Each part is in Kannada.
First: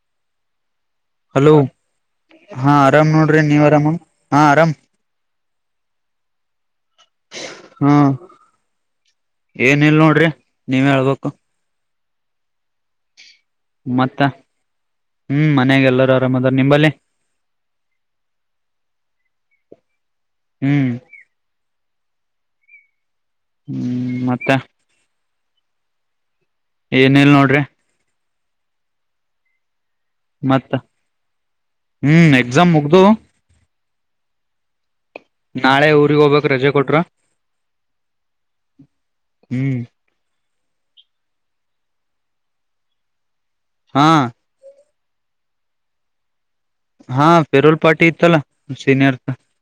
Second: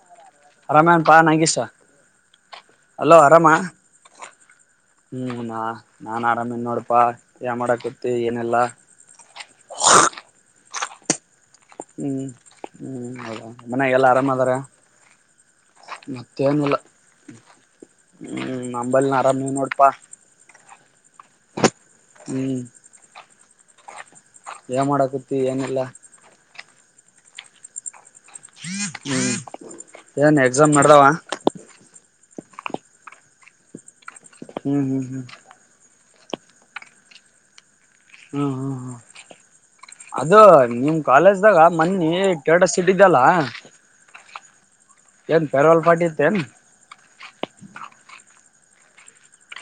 [inaudible] ಆರಾಮನ್ಪಾ ಹಲೋ ನಂಗೀಸ ಹಾ ಆರಾಮ್ ಅಲೋ ನೋಡ್ರಿ ಆರಾಮ ನೀವ್ ಹಾ ಆರಾಮ್ ಹ್ಮ್ ನಾ ನಾನನ್ ಆರಾಮೇನ್ ನೋಡ್ಪಾ ಯ ಹಾ ಮಾಡಕತ್ತ ಏನೆಲ್ಲಾ ಏನಿಲ್ ನೋಡ್ರಿ ನೀವ್ ಹೇಳ್ಬೇಕು. ಹ್ಮ್ ಹ್ಮ್ ಹೌದ. ಮನಾಗಲ್ಲ ಮತ್ತ ಆರಾಮದಾರ ಹ್ಮ್ ಮನ್ಯಾಗ ಎಲ್ಲಾರು ಆರಾಮದಾರ ಮತ್ತೇನಲ್ಲ ನಿಂಬಲ್ಲಿ ಹ್ಮ್ ನಂಬಲ್ಲಿ ಆರಾಮ್ ನೀ ನೋಡಿ ಪ್ಪ ಹ್ಮ್. ಹ್ಮ್. ಹ್ಮ್ ಮತ್ತ ಏನ್ ಮಾಡಕತ್ತಿ. ಎನ್ ಇಲ್ಲ. ಏನಿಲ್ ನೋಡ್ರಿ ಹ್ಮ್ ಹ್ಮ್ ಏನ್ ಮತ್ತ ಎಕ್ಸಾಮ್ ಮಾಡದಾವ ಹ್ಮ್ ಎಕ್ಸಾಮ್ ಮುಗ್ದು ಹ್ಮ್ ಹ್ಮ್ ಹ್ಮ್. ನಾಳೆ ಊರಿಗ್ ಹೋಗ್ಬೇಕ್ ರಜೆ ಕೊಟ್ರ ಹ್ಮ್ ಹ್ಮ್ ಹ್ಮ್ ಹ್ಮ್ ಅದು ನಿಮ್ ಕಾಲೇಜ್ದಾಗ ಮನ್ನಿ ಟೇಟ ಸಿಟ್ಟಿದ್ದಲ್ಲ. ಹಾ. ಏನ್ ಪೆರವಾಲ್ ಪಾರ್ಟಿ ಇತ್ತ ಏನ್ ಹಾ ಪೆರೋಲ್ ಪಾರ್ಟಿ ಇತ್ತಲ್ಲ ಸೀನಿಯರ್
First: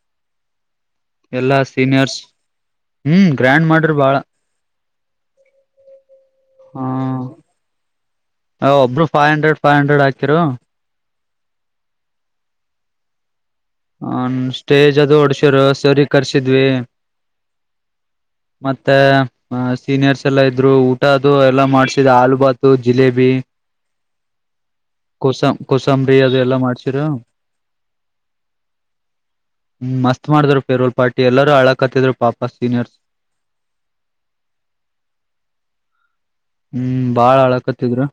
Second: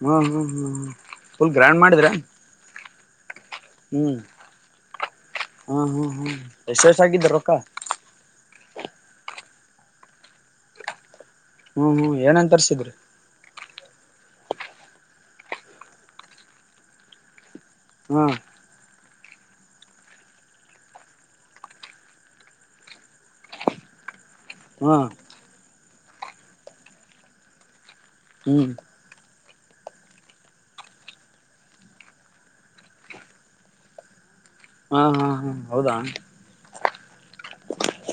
ಹ್ಮ್ ಹ್ಮ್ ಹ್ಮ್ ಹ್ಮ ಫುಲ್ ಎಲ್ಲಾ ಗ್ರ್ಯಾಂಡ್ ಮಾಡಿದ್ರ ಸೀನಿಯರ್ಸ್ ಹ್ಮ್. ಗ್ರ್ಯಾಂಡ್ ಮಾಡ್ರಿ ಬಾಳ ಹ್ಮ್ ಹ್ಮ ಹ್ಮ ಹ್ಮ್ ಎಷ್ಟ ಎಷ್ಟ್ ಆಗಿದವ ರೊಕ್ಕ ಒಬ್ರು ಫೈ ಹಂಡ್ರೆಡ್ ಫೈವ್ ಹಂಡ್ರೆಡ್ ಹಾಕಿರು. ಹ್ಮ್ ಹ್ಮ್ ಏನ ತರ್ರ್ಸಿದ್ರಿ. ಹನ್ ಸ್ಟೇಜ್ ಅದು ಹೊಡ್ಸ್ಯರ ಸರಿಗ್ ಕರ್ಸಿದ್ವಿ. ಹಾ ಮತ್ತೆ. ಹ ಸೀನಿಯರ್ಸ್ ಎಲ್ಲ ಇದ್ರು ಊಟ ಅದು ಎಲ್ಲ ಮಾಡ್ಸಿದ ಆಲು ಭಾತು ಜಿಲೇಬಿ ಹಾ ಕುಸಂ ಕೋಸಂಬರಿ ಅದೆ ಎಲ್ಲ ಮಾಡ್ಸಿರ ಹ್ಮ್. ಹ್ಮ ಮಸ್ತ್ ಮಾಡಿದ್ರು ಪೆರೋಲ್ ಪಾರ್ಟಿ ಎಲ್ಲರೂ ಅಳ ಕತ್ತಿದ್ರು ಪಾಪ ಸೀನಿಯರ್ಸ್ ಹಾ ಹಾ ಹಾ ಹೌದಾ. ಹ್ಮ್ ಬಾಳ ಅಳಕತ್ತಿದ್ರು.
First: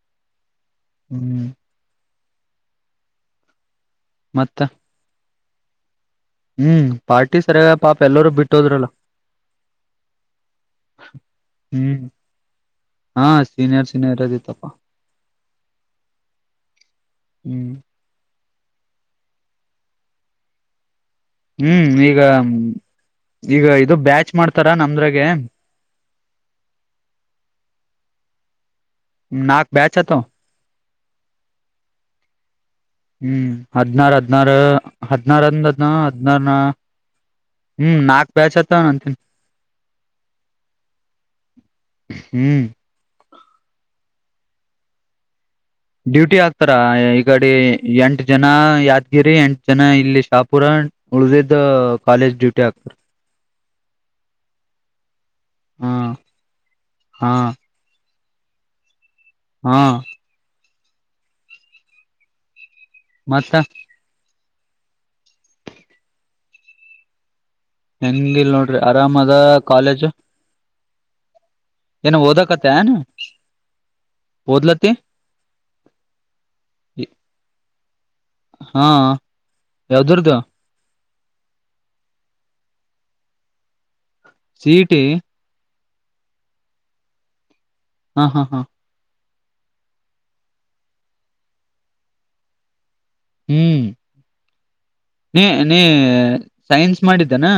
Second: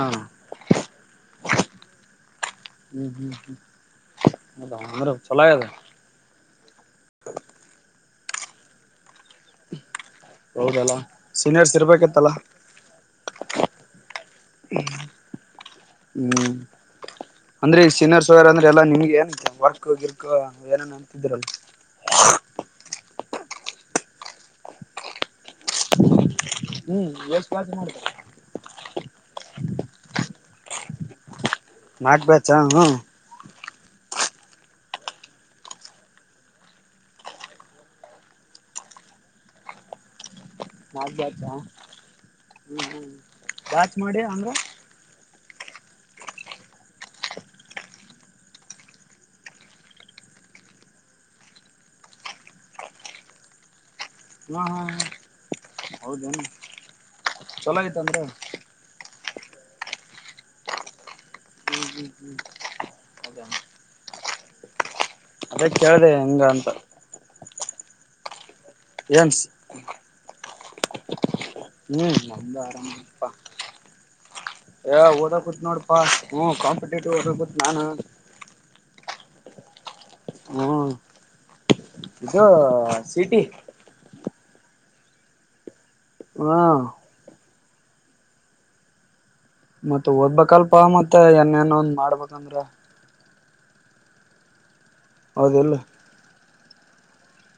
ಹಾ. ಹ್ಮ್. ಮತ್ತ ಅದರ ಹಲೋ ಚಲೋ ಆಗ್ಯಾದೆ ಹ್ಮ್ ಪಾರ್ಟಿ ಸರಿಯ ಪಾಪ ಎಲ್ಲರೂ ಬಿಟ್ಟೋದ್ರಲ್ಲ ಹೌದಲಾ ಸೀನಿಯರ್ಸ್ ಇರ್ಬೇಕಿತ್ತಲ್ಲ ಸೀನಿಯರ್ಸ್ ಇನ್ನು ಇರೋದಿತಪ್ಪ. ಹ್ಮ್ ಅಂದ್ರೆ ಈ ಸೀನಿಯರ್ಸ್ ಅವ್ರ್ ಅಂದ್ರೆ ಎಲ್ಲಾ ನಿಮಗೆ ಏನ್ ವರ್ಕು ಗಿರ್ಕು ಆ ಏನೇನ ಹ್ಮ್ ಈಗಾ ಹ್ಮ್ ಈಗ ಇದು ಬ್ಯಾಚ್ ಮಾಡ್ತರ ನಮ್ದ್ರಗೆ ಹ್ಮ್ ಎಸ್ಟ್ ಬ್ಯಾಚ್ ಮಾಡಿದ್ದೆ ನಾಕ್ ಬ್ಯಾಚ್ ಅತಾವ್- ನಾಕ್ ಬ್ಯಾಚ್ ಹಾ ಹು ಹದ್ನಾರ್ ಹದ್ನಾರೂ ಹದ್ನಾರೊಂದ್ ಹದ್ನಾರ್ ಹದ್ನಾರ್ ನಾ ಹ್ಮ್ ನಾಕ್ ಬ್ಯಾಚ್ ಅತ್ತ ನಾಕ್ ಬ್ಯಾಚಾ ಹ್ಮ್ ಹ್ಮ್ ಬ್ಯಾಚ್ ಮಾಡಿ ಅಂದ್ರ ಡ್ಯೂಟಿ ಹಾಕ್ತರಾ ಆ ಎ ಈಗಡೀ ಎಂಟ್ ಜನ ಯಾದಗಿರಿ ಎಂಟ್ ಜನ ಇಲ್ಲಿ ಶಾಪುರಣ್ ಉಳ್ದಿದ್ದು ಕಾಲೇಜ್ ಡ್ಯೂಟಿ ಹಾಕ್ತರ್ ಹಾ ಹಾ ಹೌದ ಹಾ ಚಲೋ ಇತ್ ಅಂದ್ರೆ [inaudible] ಹಾ. ಹ್ಮ್ ಹ್ಮ್ ಹ್ಮ್ ಹೌದಾ ಮತ್ತ ಅದೇ ಕೇಳ್ದೆ ಹೆಂಗ್ ಅಂತ. ಹೆಂಗಿಲ್ ನೋಡ್ ದೆ ಆರಾಮದಾ ಏನ್ಸ್ ಕಾಲೇಜು. ಹ್ಮ್ ಏನ ಮೊದ್ಲು ಓದಕತ್ತನ್ ಆರಾಮಪ್ಪ ಓದ್ಲತಿ ಏ ಓದಕುತ್ ನೋಡ್ಪಾ ಹ್ಮ ಕಾಂಪಿಟೇಟಿವ್ [unintelligible] ನಾನು ಹಾ ಯಾವ್ದ್ರದು ಹೂ ಇದೂ ಸಿಟಿ ಸೀಟಿ ಹಾ ಹಾ ಹಾ ಹಾ ಮತ್ತವ್ ಓದ್ಬೇಕಲ್ಪಾ ಮತ್ತೆ ಏನೇನೋ ಒಂದ್ ಮಾಡ್ಬೇಕಂ ಹ್ಮ್ ನೀ ಹೌದಿಲ್ಲ ನೀ ಸೈನ್ಸ್ ಮಾಡಿದನಾ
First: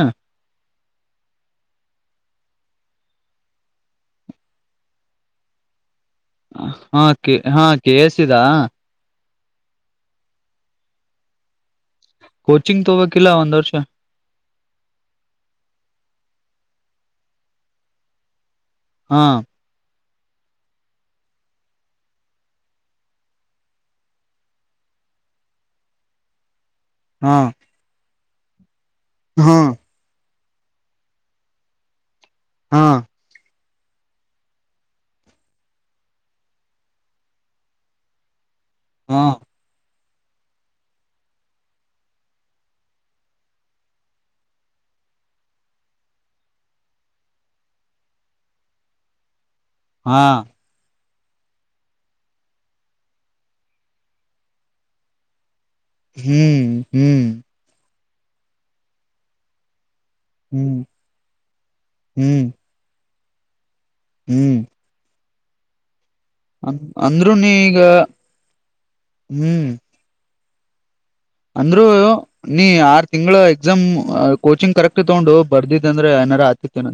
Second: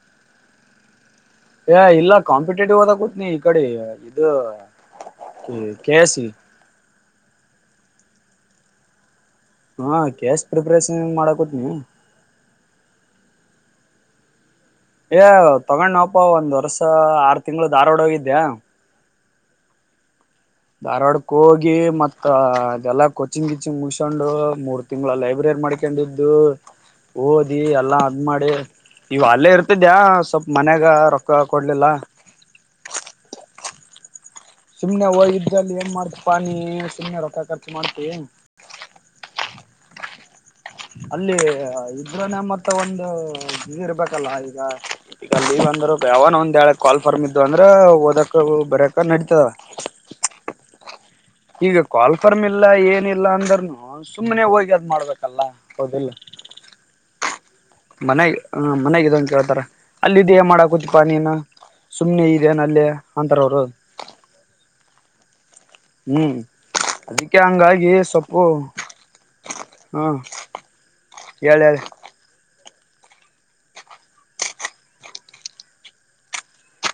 ಏ ಇಲ್ಲ ಕಾಂಪಿಟೇಟಿವ್ ಓದಕ್ ಕೂತ್ನಿ ಈಕಡೆ ಇದೂ ದೂ ಕೆಸಿ ಹಾ ಕೆ ಹಾ ಕೆ ಸ್ ಇ ದಾ ಹಾ ಕ್ಯಾಸ್ ಪ್ರಿಪರೇಷನ್ ಮಾಡಕ ಕೊತ್ನ ಕೊಚಿಂಗ್ ತೊಬೇಕಿಲ್ಲ ಒಂದು ವರ್ಷ್ ಏ ತಗೊಂಡ ನಪ ಒಂದ್ ವರ್ಷ ಆರು ತಿಂಗಳ ಧಾರ್ವಾಡ ಹೋಗಿದ್ದ್ಯಾ ಹಾ ಧಾರವಾಡಕ್ಕೆ ಹೋಗಿ ಮತ್ತ ಅದೆಲ್ಲಾ ಕೊಚಿಂಗ್ ಗಿಚಿಂಗ್ ಮುಗಸಕೊಂಡು ಮೂರ್ ತಿಂಗಗಳ ಲೈಬ್ರರಿ ಮಾಡ್ಕೊಂಡಿದ್ದು ಹಾ ಓದಿ ಎಲ್ಲಾ ಮಾಡಿ ಇಗೋ ಹಾ ಅಲ್ಲೇ ಇರ್ತಿದ್ಯಾ ಸ್ವಲ್ಪ ಮನ್ಯಾಗ ರೊಕ್ಕ ಕೊಡ್ಲಿಲ್ಲ ಹಾ ಸುಮ್ನೆ ಹ ಇದ್ರಲ್ಲಿ ಏನ್ ಮಾಡ್ತ ಪಾನಿ ಸುಮ್ಮನೆ ರೊತ ಖರ್ಚು ಮಾಡ್ತೀ ಹಾ ಅಲ್ಲಿ ಇದ್ರನೆ ಮತ್ತ ಒಂದು ಲೀವ್ ಇರ್ಬೇಕಲ್ಲ ಈಗ ಈಗ ಲೀವ್ ಅಂದ್ರ ಯಾವನ ಒಂದ ಹೇಳಳ ಕಾಲ್ ಫಾರಮ್ ಇದು ಅಂದ್ರೆ ಓದಕ ಬರಕ ನೆಟ್ [inaudible] [unintelligible] ಹಾ ಈಗ ಕಾಲ್ಫರ್ಮ್ ಇಲ್ಲ ಏನಿಲ್ಲ ಅಂದ್ರನು ಸುಮ್ಮ್ನೆ ಹೋಗಿ ಅದ್ ಮಾಡ್ಬೇಕಲ್ಲ ಹ್ಮ್ ಹ್ಮ್ ಮನೆಗ ಹ ಮನೆಗ್ ಇದನ್ ಕೇಳ್ತಾರ ಅಲ್ಲ ಇದ ಹ್ಮ್ ಮಾಡಾಕತಿ ಪಾನೀನ ಸುಮ್ನೆ ಹ್ಮ್ ಇದೆನಲ್ಲಿ ಅಂತರೋರು ಹ್ಮ್ ಹ್ಮ್ ಅಂ ಅಂದ್ರು ಅದಕ್ಕೆ ನೀ ಈಗ ಹಂಗಾಗಿ ಸೊಪ್ಪು ಹಾ ಹೇಳಿ ಹೇಳಿ ಅಂದ್ರರು ನೀ ಆರ್ ತಿಂಗಗಳ ಎಕ್ಸಾಮ್ ಕೋಚಿಂಗ್ ಕರೆಕ್ಟ್ ತಗೊಂಡು ಬರ್ದಿದ್ದ ಅಂದ್ರೆ ಏನಾರ ಆತಿತ್ತೇನಾ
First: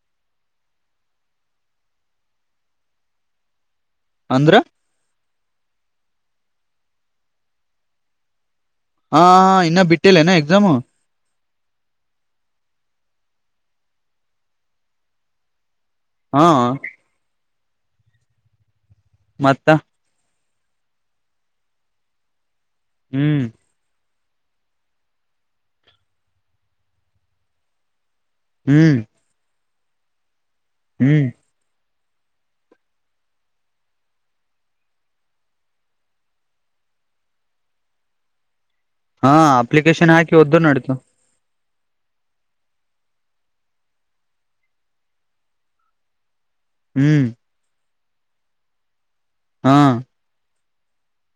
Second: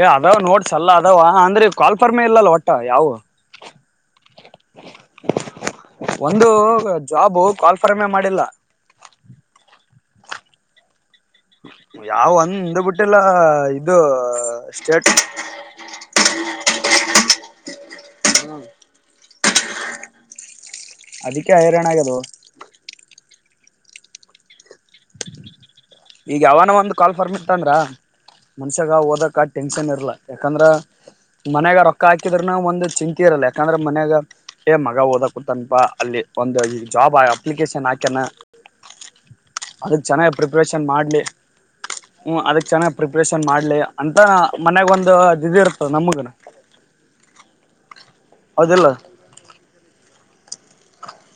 ಏ ಅದಾವ ನೋಡ್ಸಲ್ಲ ಅದಾವ ಅಂದ್ರೆ ಕಾಲ್ಪರ್ಮೆ ಇಲ್ಲಲ್ ಒಟ್ಟ ಯಾವು ಅಂದ್ರ ಒಂದು ಜಾಬು ಕಾಲ್ಫಾರಮೆ ಮಾಡಿಲ್ಲ ಹಾ ಇನ್ನ ಬಿಟ್ಟಿಲೇನಾ ಎಕ್ಸಾಮು ಯಾವ ಒಂದು ಬಿಟ್ಟೆಲ್ಲ ಇದು ಸ್ಟೇಟ್ ಹಾ ಮತ್ತ ಅದಕ್ಕೆ ಹೈರಾಣ ಆಗ್ಯಾದು ಹ್ಮ್ ಈಗ ಯಾವನ ಒಂದು ಕಾಲ್ ಫಾರ್ಮ್ ಇತ್ತಂದ್ರ ಮನ್ಷ್ಯಾಗ ಹ್ಮ್ ಹೋದಾಕ ಟೆನ್ಷನ್ ಇರ್ಲ ಯಾಕಂದ್ರ ಹ್ಮ್ ಮನ್ಯಾಗ ರಕ್ ಅಕ್ಕ ಹಾಕಿದ್ರನ ಒಂದು ಚಿಂಂತಿ ಇರಲ್ಲ ಯಾಕಂದ್ರೆ ಮನ್ಯಾಗ ಏ ಮಗ ಓದಕತ್ತನ್ಪಾ ಅಲ್ಲಿ ಒಂದು ಈ ಜಾಬ್ ಅಪ್ಲಿಕೇಶನ್ ಹಾಕ್ಯನ ಹಾ ಅಪ್ಲಿಕೇಶನ್ ಹಾಕಿ ಒದು ಪ್ರೇಷನ್ ಮಾಡಲಿ ಹ್ಮ ಅದಕ್ ಚೆನ್ನಾಗ್ ಪ್ರಿಪರೇಷನ್ ಮಾಡ್ಲಿ ಅಂತ ಮನ್ಯಾಗ ಒಂದು ಅದು ಇದು ಇರ್ತದ ನಮಗನ ಹ್ಮ್ ಹೌದಿಲ್ಲ ಹ್ಮ್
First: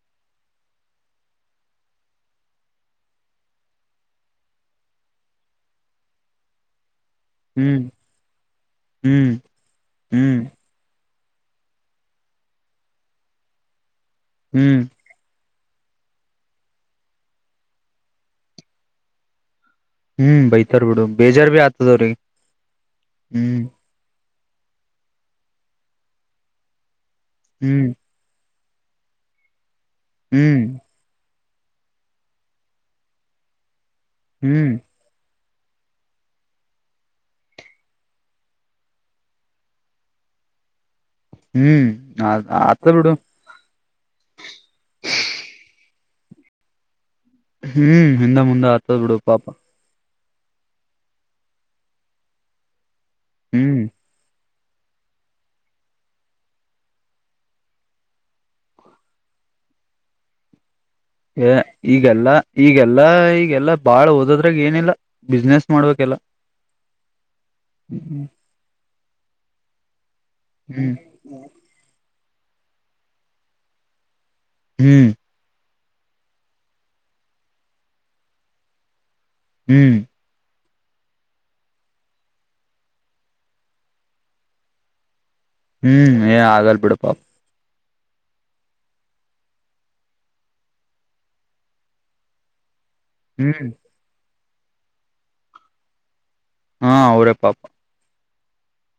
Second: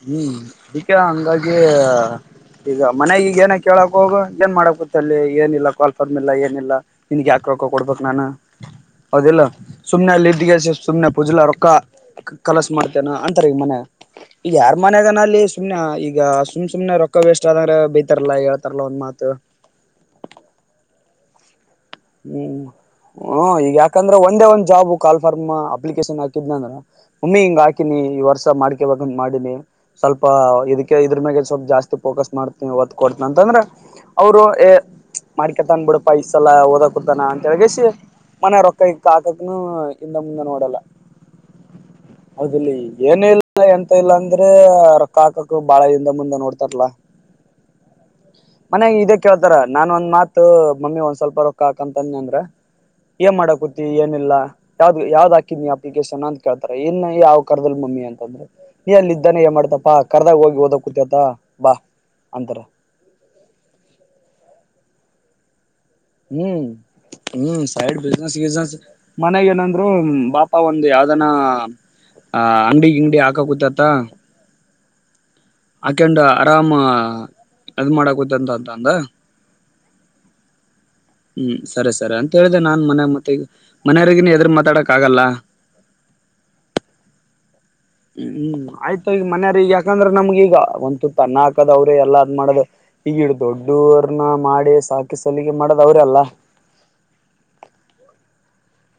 ಹ್ಮ್ ಇದಿಕ ಹಂಗಾಗಿ ಈಗ ಮನೆಗ ಈಗ ಏನ ಕೇಳಕ್ ಹೋಗ ಏನ್ ಮಾಡಕ್ ಗತ್ತ ಅಲ್ಲಿ ಏನಿಲ್ಲ ಕಾಲ್ ಫಾರಮ್ ಇಲ್ಲ ಏನಿಲ್ಲ ನಿನ್ಗ್ ಯಾಕ ರಕ್ಕ ಹ್ಮ್ ಕೊಡ್ಬೇಕು ನಾನು ಹ್ಮ್ ಹೌದಿಲ್ಲ ಸುಮ್ನೆ ಹ್ಮ್ ಅಲ್ಲಿ ಸುಮ್ನೆ ಹುಜಲ ರೊಕ್ಕ ಕಲಸ ಮಾಡ್ತೇನ ಅಂತರಿ ಈಗ ಮನೆ ಈ ಯಾರ ಹ್ಮ್ ಮನೆಗನ ಆಲಿ ಸುಮ್ನೆ ಈಗ ಸುಮ್ ಸುಮನೆ ರೊಕ್ಕ ವೇಸ್ಟ್ ಆದಂದ್ರೆ ಬೈತಾರಲ್ಲಾ ಹೇಳ್ತಾರಲ್ಲ ಒಂದ್ ಮಾತ್ ಹ್ಮ್ ಬೈತಾರ ಬಿಡು ಬೇಜಾರ ಬಿ ಆತ ಹ್ಮ್ ಹ್ಮ ಈಗ ಯಾಕಂದ್ರೆ ಒ ಒಂದೆ ಒಂದ್ ಕಾಲ್ ಜಾಬ ಫಾರ್ಮ್ ಅಪ್ಲಿಕೇಶನ್ ಹಾಕಿದ್ನಂದ್ರ ಒಮ್ಮಿ ಹಿಂಗ ಹ್ಮ್ ಹಾಕಿನಿ ಈ ವರ್ಷ ಮಾಡಿ ಮಾಡಿನಿ ಸ್ವಲ್ಪ ಹ್ಮ್ ಇದಕ್ಕೆ ಇದ್ರ ಮ್ಯಾಗ ಸ್ವಲ್ಪ್ ಜಾಸ್ತಿ ಫೋಕಸ್ ಮಾಡ್ತನಿ ಒದ್ ಕೊಡ್ತನ ಅಂದ್ರ ಅವರು ಹ್ಮ್ ಮಡಿಕ್ಯಾತನ ಬಿಡಪಾ ಈ ಸಲ ಹ ಓದ ಕುತ್ತಾನ ಅಂತ ಹೇಳಿಗೆಶಿ ಮನೆಯ ರೊಕ್ಕಾ ಗಿಕ್ಕ ಹಾಕಕನು ಇಂದ ಮುಂದ ನೋಡಲ್ಲ ಹ್ಮ್ ಹೌದಲ್ಲಿ ಆತದ ಬಿಡು ಏನ ಇಲ್ಲ ಎಂತ ಇಲ್ಲ ಅಂದ್ರೆ ರೊಕ್ಕ ಹಾಕಕ್ಕ ಬಾಳ ಇ ಹಿಂದ ಮುಂದ ನೋಡ್ತಾರಲಾ ಹ್ಮ್ ಹಿಂದೆ ಮುಂದೆ ಹತ್ತದ್ ಇದೇ ಬಿಡು ಪಾಪ ಕೇಳ್ತಾರ ನಾನ್ ಒಂದ್ ಮಾತು ಮಮ್ಮಿ ಒಂದ್ ಸ್ವಲ್ಪ ರ ಕಾಕಂತನ್ ಅಂದ್ರ ಏನ್ ಮಾಡಕೊತಿ ಹ್ಮ್ ಏನಿಲ್ಲಾ ಯಾವ್ದ್ ಯಾವ್ದ್ ಹಾಕಿದ್ ನೀ ಅಪ್ಲಿಕೇಶನ್ ಅಂತ ಕೇಳ್ತಾರೆ ಇನ್ನು ಯಾವ್ ಕರ್ದಲ್ ಮಮ್ಮಿ ಅಂತಂದ್ರೆ ಅಲ್ಲಿ ಇದ್ದಾನೆ ಏ ಮಾಡ್ತಪ್ಪಾ ಕರ್ದಾಗ ಹೋಗಿ ಓದ ಈಗೆಲ್ಲ ಈಗೆಲ್ಲಾ ಈಗೆಲ್ಲಾ ಬಾಳ್ ಓದದ್ರಾಗ ಏನಿಲ್ಲ ಬಿಿಸ್ನೆಸ್ ಹ್ಮ್ ಹ್ಮ್ ಸೈಡ್ ಹ್ಮ್ ಬಿಜ್ನೆಸ್ನೆಸ್ ಮನೆಗ ಏನಂದ್ರು ಪಾಪ ಒಂದು ಯಾವ್ದನ ಹ ಅಂಗಡಿ ಗಿಂಗಡಿ ಹಾಕ ಕೂತತ್ತ ಹ್ಮ್ ಹಾಕಂಡ ಆರಾಮ ಅದ್ ಮಾಡಕೂತ್ತಂತ ಅಂತ ಅಂದ ಹ್ಮ್ ಹ್ಮ್ ಸರಿ ಸರಿ ಅಂತ ಹೇಳಿದ್ರೆ ನಾನ್ ಮನ ಮತ್ತಗ ಮನೆಯವರಿಗನ್ ಎದರು ಮಾತಾಡಕ್ ಆಗಲ್ಲ ಹ್ಮ್ ಏ ಆಗಲ್ ಬಿಡಪಾ ಹ್ಮ್ ಆಯ್ತು ಈಗ ಮನೆರು ಯಾರ ಈಗ ಯಾಕಂದ್ರೆ ನಮ್ಗ ಈಗ ಒಂದ್ ತುತ್ ಅನ್ನ ಹಾಕದ್ ಅವ್ರೇ ಎಲ್ಲ ಅದ್ ಮಾಡದ ಈಗಿಡ್ ಹ್ಮ್ ದೊಡ್ಡವರ್ನ್ನ ಮಾಡಿ ಅ ಸಾಕಿ ಸಲಿಗೆ ಮಾಡೋದ ಅವ್ರ ಅಲ್ಲ ಹಾ ಅವರೇ ಪಾಪ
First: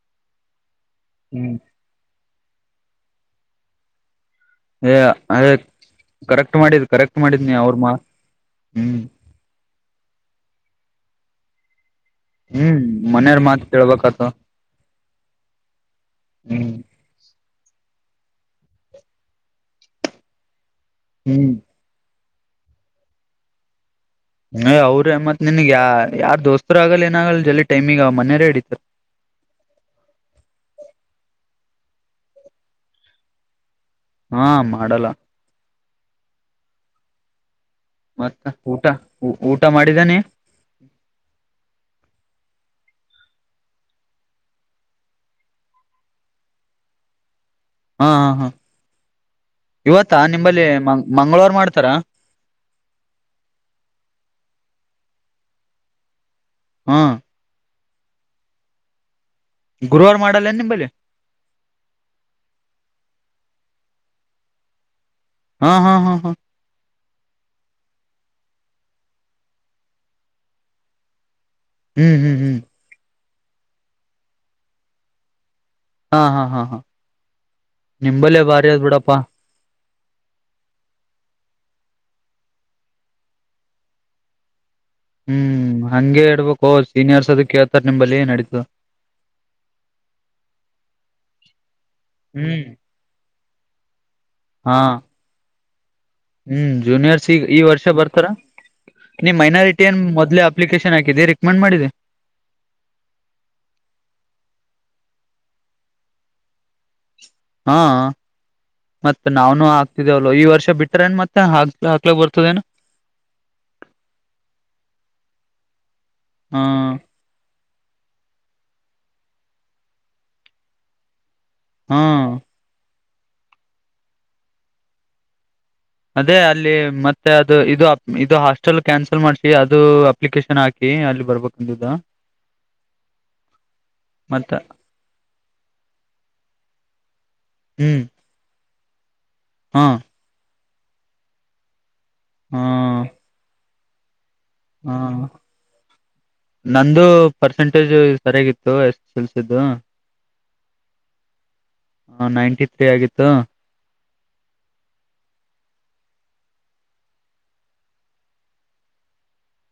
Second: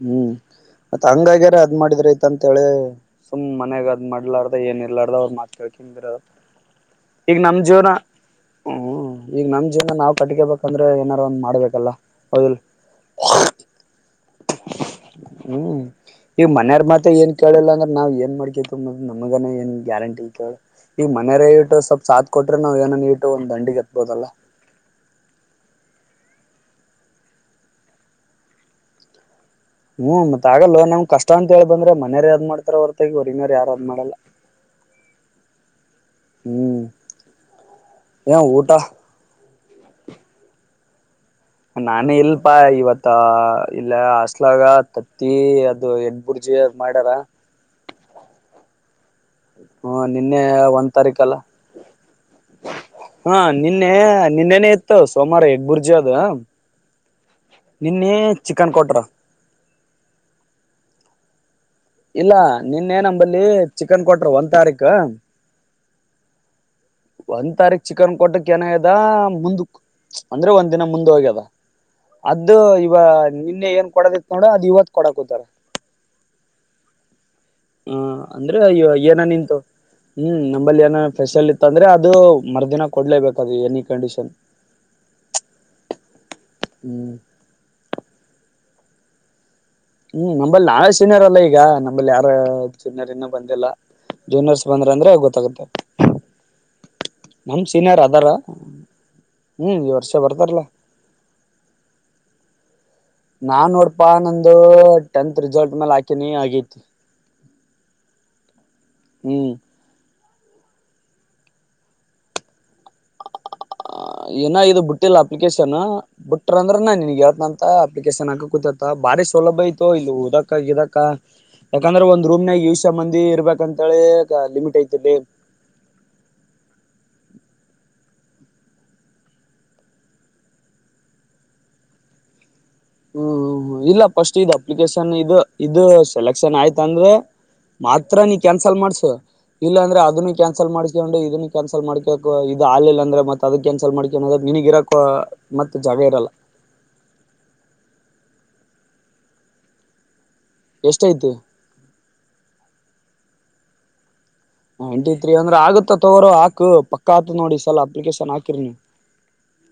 ಹ್ಮ್ ಮತ್ತ ಹಂಗ್ಯಾಗಾರ ಹ್ಮ್ ಅದ ಮಾಡಿದ್ರಿ ಅಂತ ಹೇಳಿ ಸುಮ್ ಮನೆಗ ಅದ್ ಮಾಡ್ಲಾರ ಏನ್ ಏ ಇರ್ಲಾರ್ದ ಅವ್ ಅದೇ ಮಾತ್ ಕೇಳ್ಕಳಿರ ಕರೆಕ್ಟ್ ಮಾಡಿದ್ ಕರೆಕ್ಟ್ ಈಗ ಮಾಡಿದ್ನಿ ನಮ್ ಅವ್ರ ಜೀವನ ಮಾ ಹ್ಮ್ ಹ್ಮ ಈ ನಮ ನ ನಾವು ಕಟ್ಟಕೇಬೇಕಂದ್ರೆ ಏನಾದಾರು ಒಂದ್ ಮಾಡ್ಬೇಕಲ್ಲ ಹೌದಿಲ್ ಹ್ಮ್ ಮನೆಯವರ್ ಮಾತ್ ಕೇಳ್ಬೇಕಾತ್ ನೋ ಹ್ಮ್ ಈಗ ಹ್ಮ್ ಮನೆಯಾರ್ ಮಾತ್ರ ಏನ್ ಕೇಳಿಲ್ಲ ಅಂದ್ರೆ ನಾವ್ ಏನ್ ಮಾಡ್ಕೈತ ನಮಗನ ಏನ್ ಗ್ಯಾರಂಟಿ ಕೇಳ ಈ ಮನೇರ ಹ್ಮ್ ಇಟ ಸ್ವಲ್ಪ ಸಾತ್ ಕೊಟ್ರೆ ನಾವು ಏನಾನ ಇಟ್ ಒಂದು ಅಂಡಿ ನೀ ಅವ್ರ ಮತ್ ನಿನ್ಗ್ಯಾ ಯಾರ್ ದೋಸ್ತರಾಗಲ್ಲ ಏನಾಗಲ್ಲ ಜಲ್ದಿ ಟೈಮಿಗೆ ಮನೇರೇ ಹಿಡಿತ ಹ್ಮ್ ಮತ್ ಆಗಲ್ಲೊ ನಮ್ ಕಷ್ಟ ಅಂತ ಹೇಳಿ ಬಂದ್ರೆ ಮನ್ಯಾರೆ ಅದ್ ಮಾಡತಾರ ಹೊರತಗ ಹೊರಿಗಯಾರ ಯಾರ ಮಾಡಲ್ಲ ಹಾ ಮಾಡಲ್ಲ ಹ್ಮ್ ಮತ್ತ ಊಟ ಊಟ ಮಾಡಿದಾನೆ ನಾನೇ ಇಲ್ಪಾ ಇವತ್ತ ಇಲ್ಲ ಹಾಸ್ಟೆಲ್ ದಾಗತತ್ತಿ ಅದು ಎಗ್ ಬುರ್ಜಿ ಮಾಡ್ಯಾರ ಹ್ಮ ಹಾ ಹಾ ಹ್ಮ ಇವತ್ತಾ ನಿನ್ನೆ ನಿಂಬಲ್ಲಿ ಒಂದ್ ಮಂಗ್ ತಾರೀಖಲ್ಲ ಮಂಗಳವಾರ ಮಾಡ್ತಾರ ಹಾ ನಿನ್ನೆ ನಿನ್ನೆನೆ ಇ ಸೋಮಾರ ಎಗ್ ಬುರ್ಜಿ ಅದ ಹ್ಮ್ ನಿನ್ನೆ ಚಿಕನ್ ಕೊಟ್ರ ಗುರುವಾರ ಮಾಡಲ್ಲೆನು ನಿಂಬಲ್ಲಿ ಇಲ್ಲ ನಿನ್ನೆ ನಂಬಲ್ಲಿ ಚಿಕನ್ ಕೊಟ್ರು ಒಂದ್ ತಾರೀಕ ಹಾ ಹಾ ಹಾ ಹಾ ಒಂದ್ ತಾರೀಕ್ ಚಿಕನ್ ಕೊಟ್ಟಕ್ಕೆ ಏನಾಗದ ಮುಂದ ಅಂದ್ರೆ ಒಂದ್ ದಿನ ಮುಂದ್ ಹೋಗ್ಯದ ಹ್ಮ್ ಹ್ಮ್ ಅದ್ದು ಹ್ಮ್ ಇವ ನಿನ್ನೆ ಏನ್ ಕೊಡೋದಿತ್ ನೋಡ ಅದು ಇವತ್ ಕೊಡಕೂತಾರ ಹಾ ಹಾ ಹಾ ಹ ನಿಂಬಲ್ಲೇ ಅಂದ್ರೆ ಬಾರಿ ಅದ್ ಅಯ್ಯ ಬಿಡಪ್ಪಾ ಏನನ್ನ ಇಂತವು ಹ್ಮ್ ನಮ್ಮಲ್ಲಿ ಏನ ಫೆಸಿಲಿ ಇತ್ತ ಅಂದ್ರೆ ಅದು ಮರುದಿನ ಕೊಡ್ಲೇಬೇಕದು ಎನಿ ಕಂಡೀಷನ್ ಹ್ಮ್ ಹಂಗೆ ಇರಬೇಕು ಹ್ಮ್ ಸೀನಿಯರ್ಸ್ ಅದ ಕೇಳ್ತಾರ್ ನಿಮ್ಂಬಲ್ಲಿ ಏ ನಡೀತು ಹ್ಮ್ ನಂಬಲ್ಲಿ ನಾವೇ ಸೀನಿಯರ್ ಅಲ್ಲ ಈಗ ಅಲ್ಲಿ ಯಾರ ಹ್ಮ್ [inaudible] ಬಂದಿಲ್ಲ ಜೂನಿಯರ್ಸ್ ಹಾ ಬಂದ್ರ ಅಂದ್ರೆ ಗೊತ್ತಾಗುತ್ತೆ ಹ್ಮ್ ಜೂನಿಯರ್ಸ್ ಈಗ ಈ ನಮ್ ವರ್ಷ ಸೀನಿಯರ್ ಅದಾರ ಬರ್ತಾರಾ ನೀ ಹ್ಮ್ ಮೈನಾರಿಟಿ ಈ ಏನ್ ವರ್ಷ ಮೊದಲೇ ಬರ್ತಾರಲ್ಲಾ ಅಪ್ಲಿಕೇಶನ್ ಹಾಕಿದ್ದಿ ರೆಕಮೆಂಡ್ ಮಾಡಿದ್ದಿ ನಾನ್ ನೋಡ್ಪಾ ನಂದು ಟೆಂತ್ ರಿಸಲ್ಟ್ ಮೇಲ್ ಹಾಕಿನಿ ಆಗೇತಿ ಹಾ ಮತ ಹ್ಮ್ ನಾವನು ಆಗ್ತ ಇದಲ್ಲ ಈ ವರ್ಷ ಬಿಟ್ಟಾರೇನ್ ಮತ್ತೆ ಹಾಕ್ ಹಾಕ್ಲಕ್ ಬರ್ತದೇಏನು ಹ ಏನ ಇ ಬಿಟ್ಟಿಲ್ಲ ಅಪ್ಲಿಕೇಶನ್ ಬಿಟ್ಟ್ರ ಹಾ ಅಂದ್ರ ನಾ ನಿನಗೆ ಹೇಳುತ್ತೇನೆ ಅಂತ ಅಪ್ಲಿಕೇಶನ್ ಹಾಕ ಕುತ್ಯಂತ ಬಾರಿ ಸೌಲಭ್ಯ ಐತೋ ಇಲ್ಲಿ ಉದಕ ಇದದಕ್ಕ ಯಾಕಂದ್ರೆ ಹಾ ಒಂದಂದು ರೂಮ್ ನಾಗ ಯೂಸ್ ಮಂದಿ ಇರ್ಬೇಕಂತಳೆ ಲಿಮಿಟ್ ಐತದೆ ಅದೇ ಅಲ್ಲಿ ಮತ್ತೆ ಅದು ಇದು ಇದು ಹಾಸ್ಟೆಲ್ ಕ್ಯಾನ್ಸಲ್ ಮಾಡಸಿ ಅದು ಅಪ್ಲಿಕೇಶನ್ ಹಾಕಿ ಅಲ್ಲಿ ಬರ್ಬೇಕಂದ ಹ್ಮ್ ಇಲ್ಲ ಪಸ್ಟ್ ಇ ಅಪ್ಲಿಕೇಶನ್ ಇದು ಇದು ಸೆಲೆಕ್ಷನ್ ಆಯ್ತ ಅಂದ್ರೆ ಹ್ಮ್ ಮಾತ್ರ ನೀ ಕ್ಯಾನ್ಸಲ್ ಮಾಡ್ಸ ಹ ಇಲ್ಲ ಹಾ ಅಂದ್ರೆ ಅದುನ ಕ್ಯಾನ್ಸಲ್ ಮಾಡಿಕೊಂಡೆ ಇದನ್ನ ಕ್ಯಾನ್ಸಲ್ ಮಾಡಿ ಹ ಇದು ಹಾಲಿಲ್ಲ ಅಂದ್ರೆ ಮತ್ತತ್ ಅದಕ್ಕೆ ಕನ್ಸಲ್ ಮಾಡಿ ನದಾಗ ಹ ನಿನಗಿರಕ್ಕ ಮತ್ತ ಜಾಗ ಇರಲ್ಲ ಟೇಜು ಸರಿಯಾಗಿತ್ತು ಎಸ್ ಎಸ್ ಎಲ್ ಸಿ ದ್ ಎಷ್ಟೈತಿ ಹ ನೈಂಟಿ ತ್ರಿ ಆಗಿತ್ತು ನೈಂಟಿ ತ್ರೀ ಅಂದ್ರೆ ಆಗುತ್ತ ತಗೋ ಹಾಕು ಪಕ್ಕ ಆತ ನೋಡಿ ಸಲ ಅಪ್ಲಿಕೇಶನ್ ಹಾಕಿರ ನೀ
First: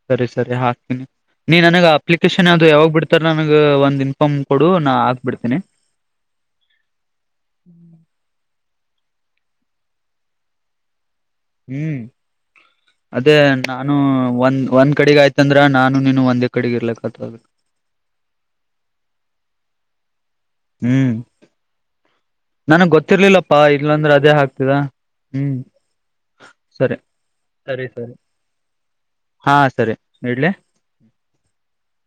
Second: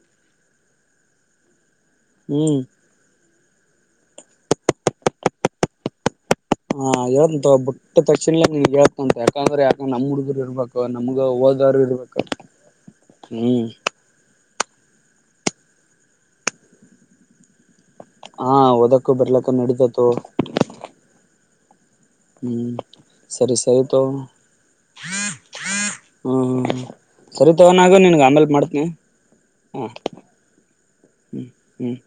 ಸರಿ ಸರಿ ಹಾಕ್ತೀನಿ ನೀ ನನಗ ಅಪ್ಲಿಕೇಶನ್ ಹ್ಮ್ ಯಾವ್ದದು ಯಾವಾಗ್ ಬಿಡ್ತಾರ ನನಗ ಒಂದಿನ ಪ್ಪಂ ಕೊಡು ನಾ ಹಾಕ್ಬಿಡ್ತೇನೆ ಹಾ ಯಂತ ಬುಟ್ಟ ತಕ್ಷಣ ನೀಗೆ ಹೇಳ್ತ ಅಂತ ಯಾಕಂದ್ರೆ ಯಾಕ ನಮ್ಮ ಹುಡುಗರು ಇರ್ಬೇಕ ಹ್ಮ್ ಅದೇ ಹ್ಮ್ ನಾನು ಒಂದ್ ಒಂದ್ ಕಡೆಗ್ ಆಯ್ತಂದ್ರ ನಾನು ನೀನು ಒಂದೇ ಕಡೆಗ್ ಇರ್ಲಕ್ಕ ಆತದ್ ಹಾ ಓದಕ್ ಬರ್ಲಕ್ ನಡೀತೈತಿ ತೊ ಹ್ಮ್ ಹ್ಮ್ ನನಗ್ ಸರಿ ಗೊತ್ತಿರ್ಲಿಲ್ಲಪ್ಪಾ ಸರಿ ತಗೋ ಇಲ್ಲಾಂದ್ರೆ ಹ್ಮ್ ಅದೇ ಹಾಕ್ತಿದ ಹ್ಮ್ ಹ್ಮ್ ಹ್ಮ್ ಸರಿ ತಗೋ ಸರಿ ನಾಗು ಸರಿ ನಿನ್ಗ ಆಮೇಲ್ ಮಾಡ್ತನಿ ಹಾ ಸರಿ ಇಡ್ಲಿ ಹ್ಮ್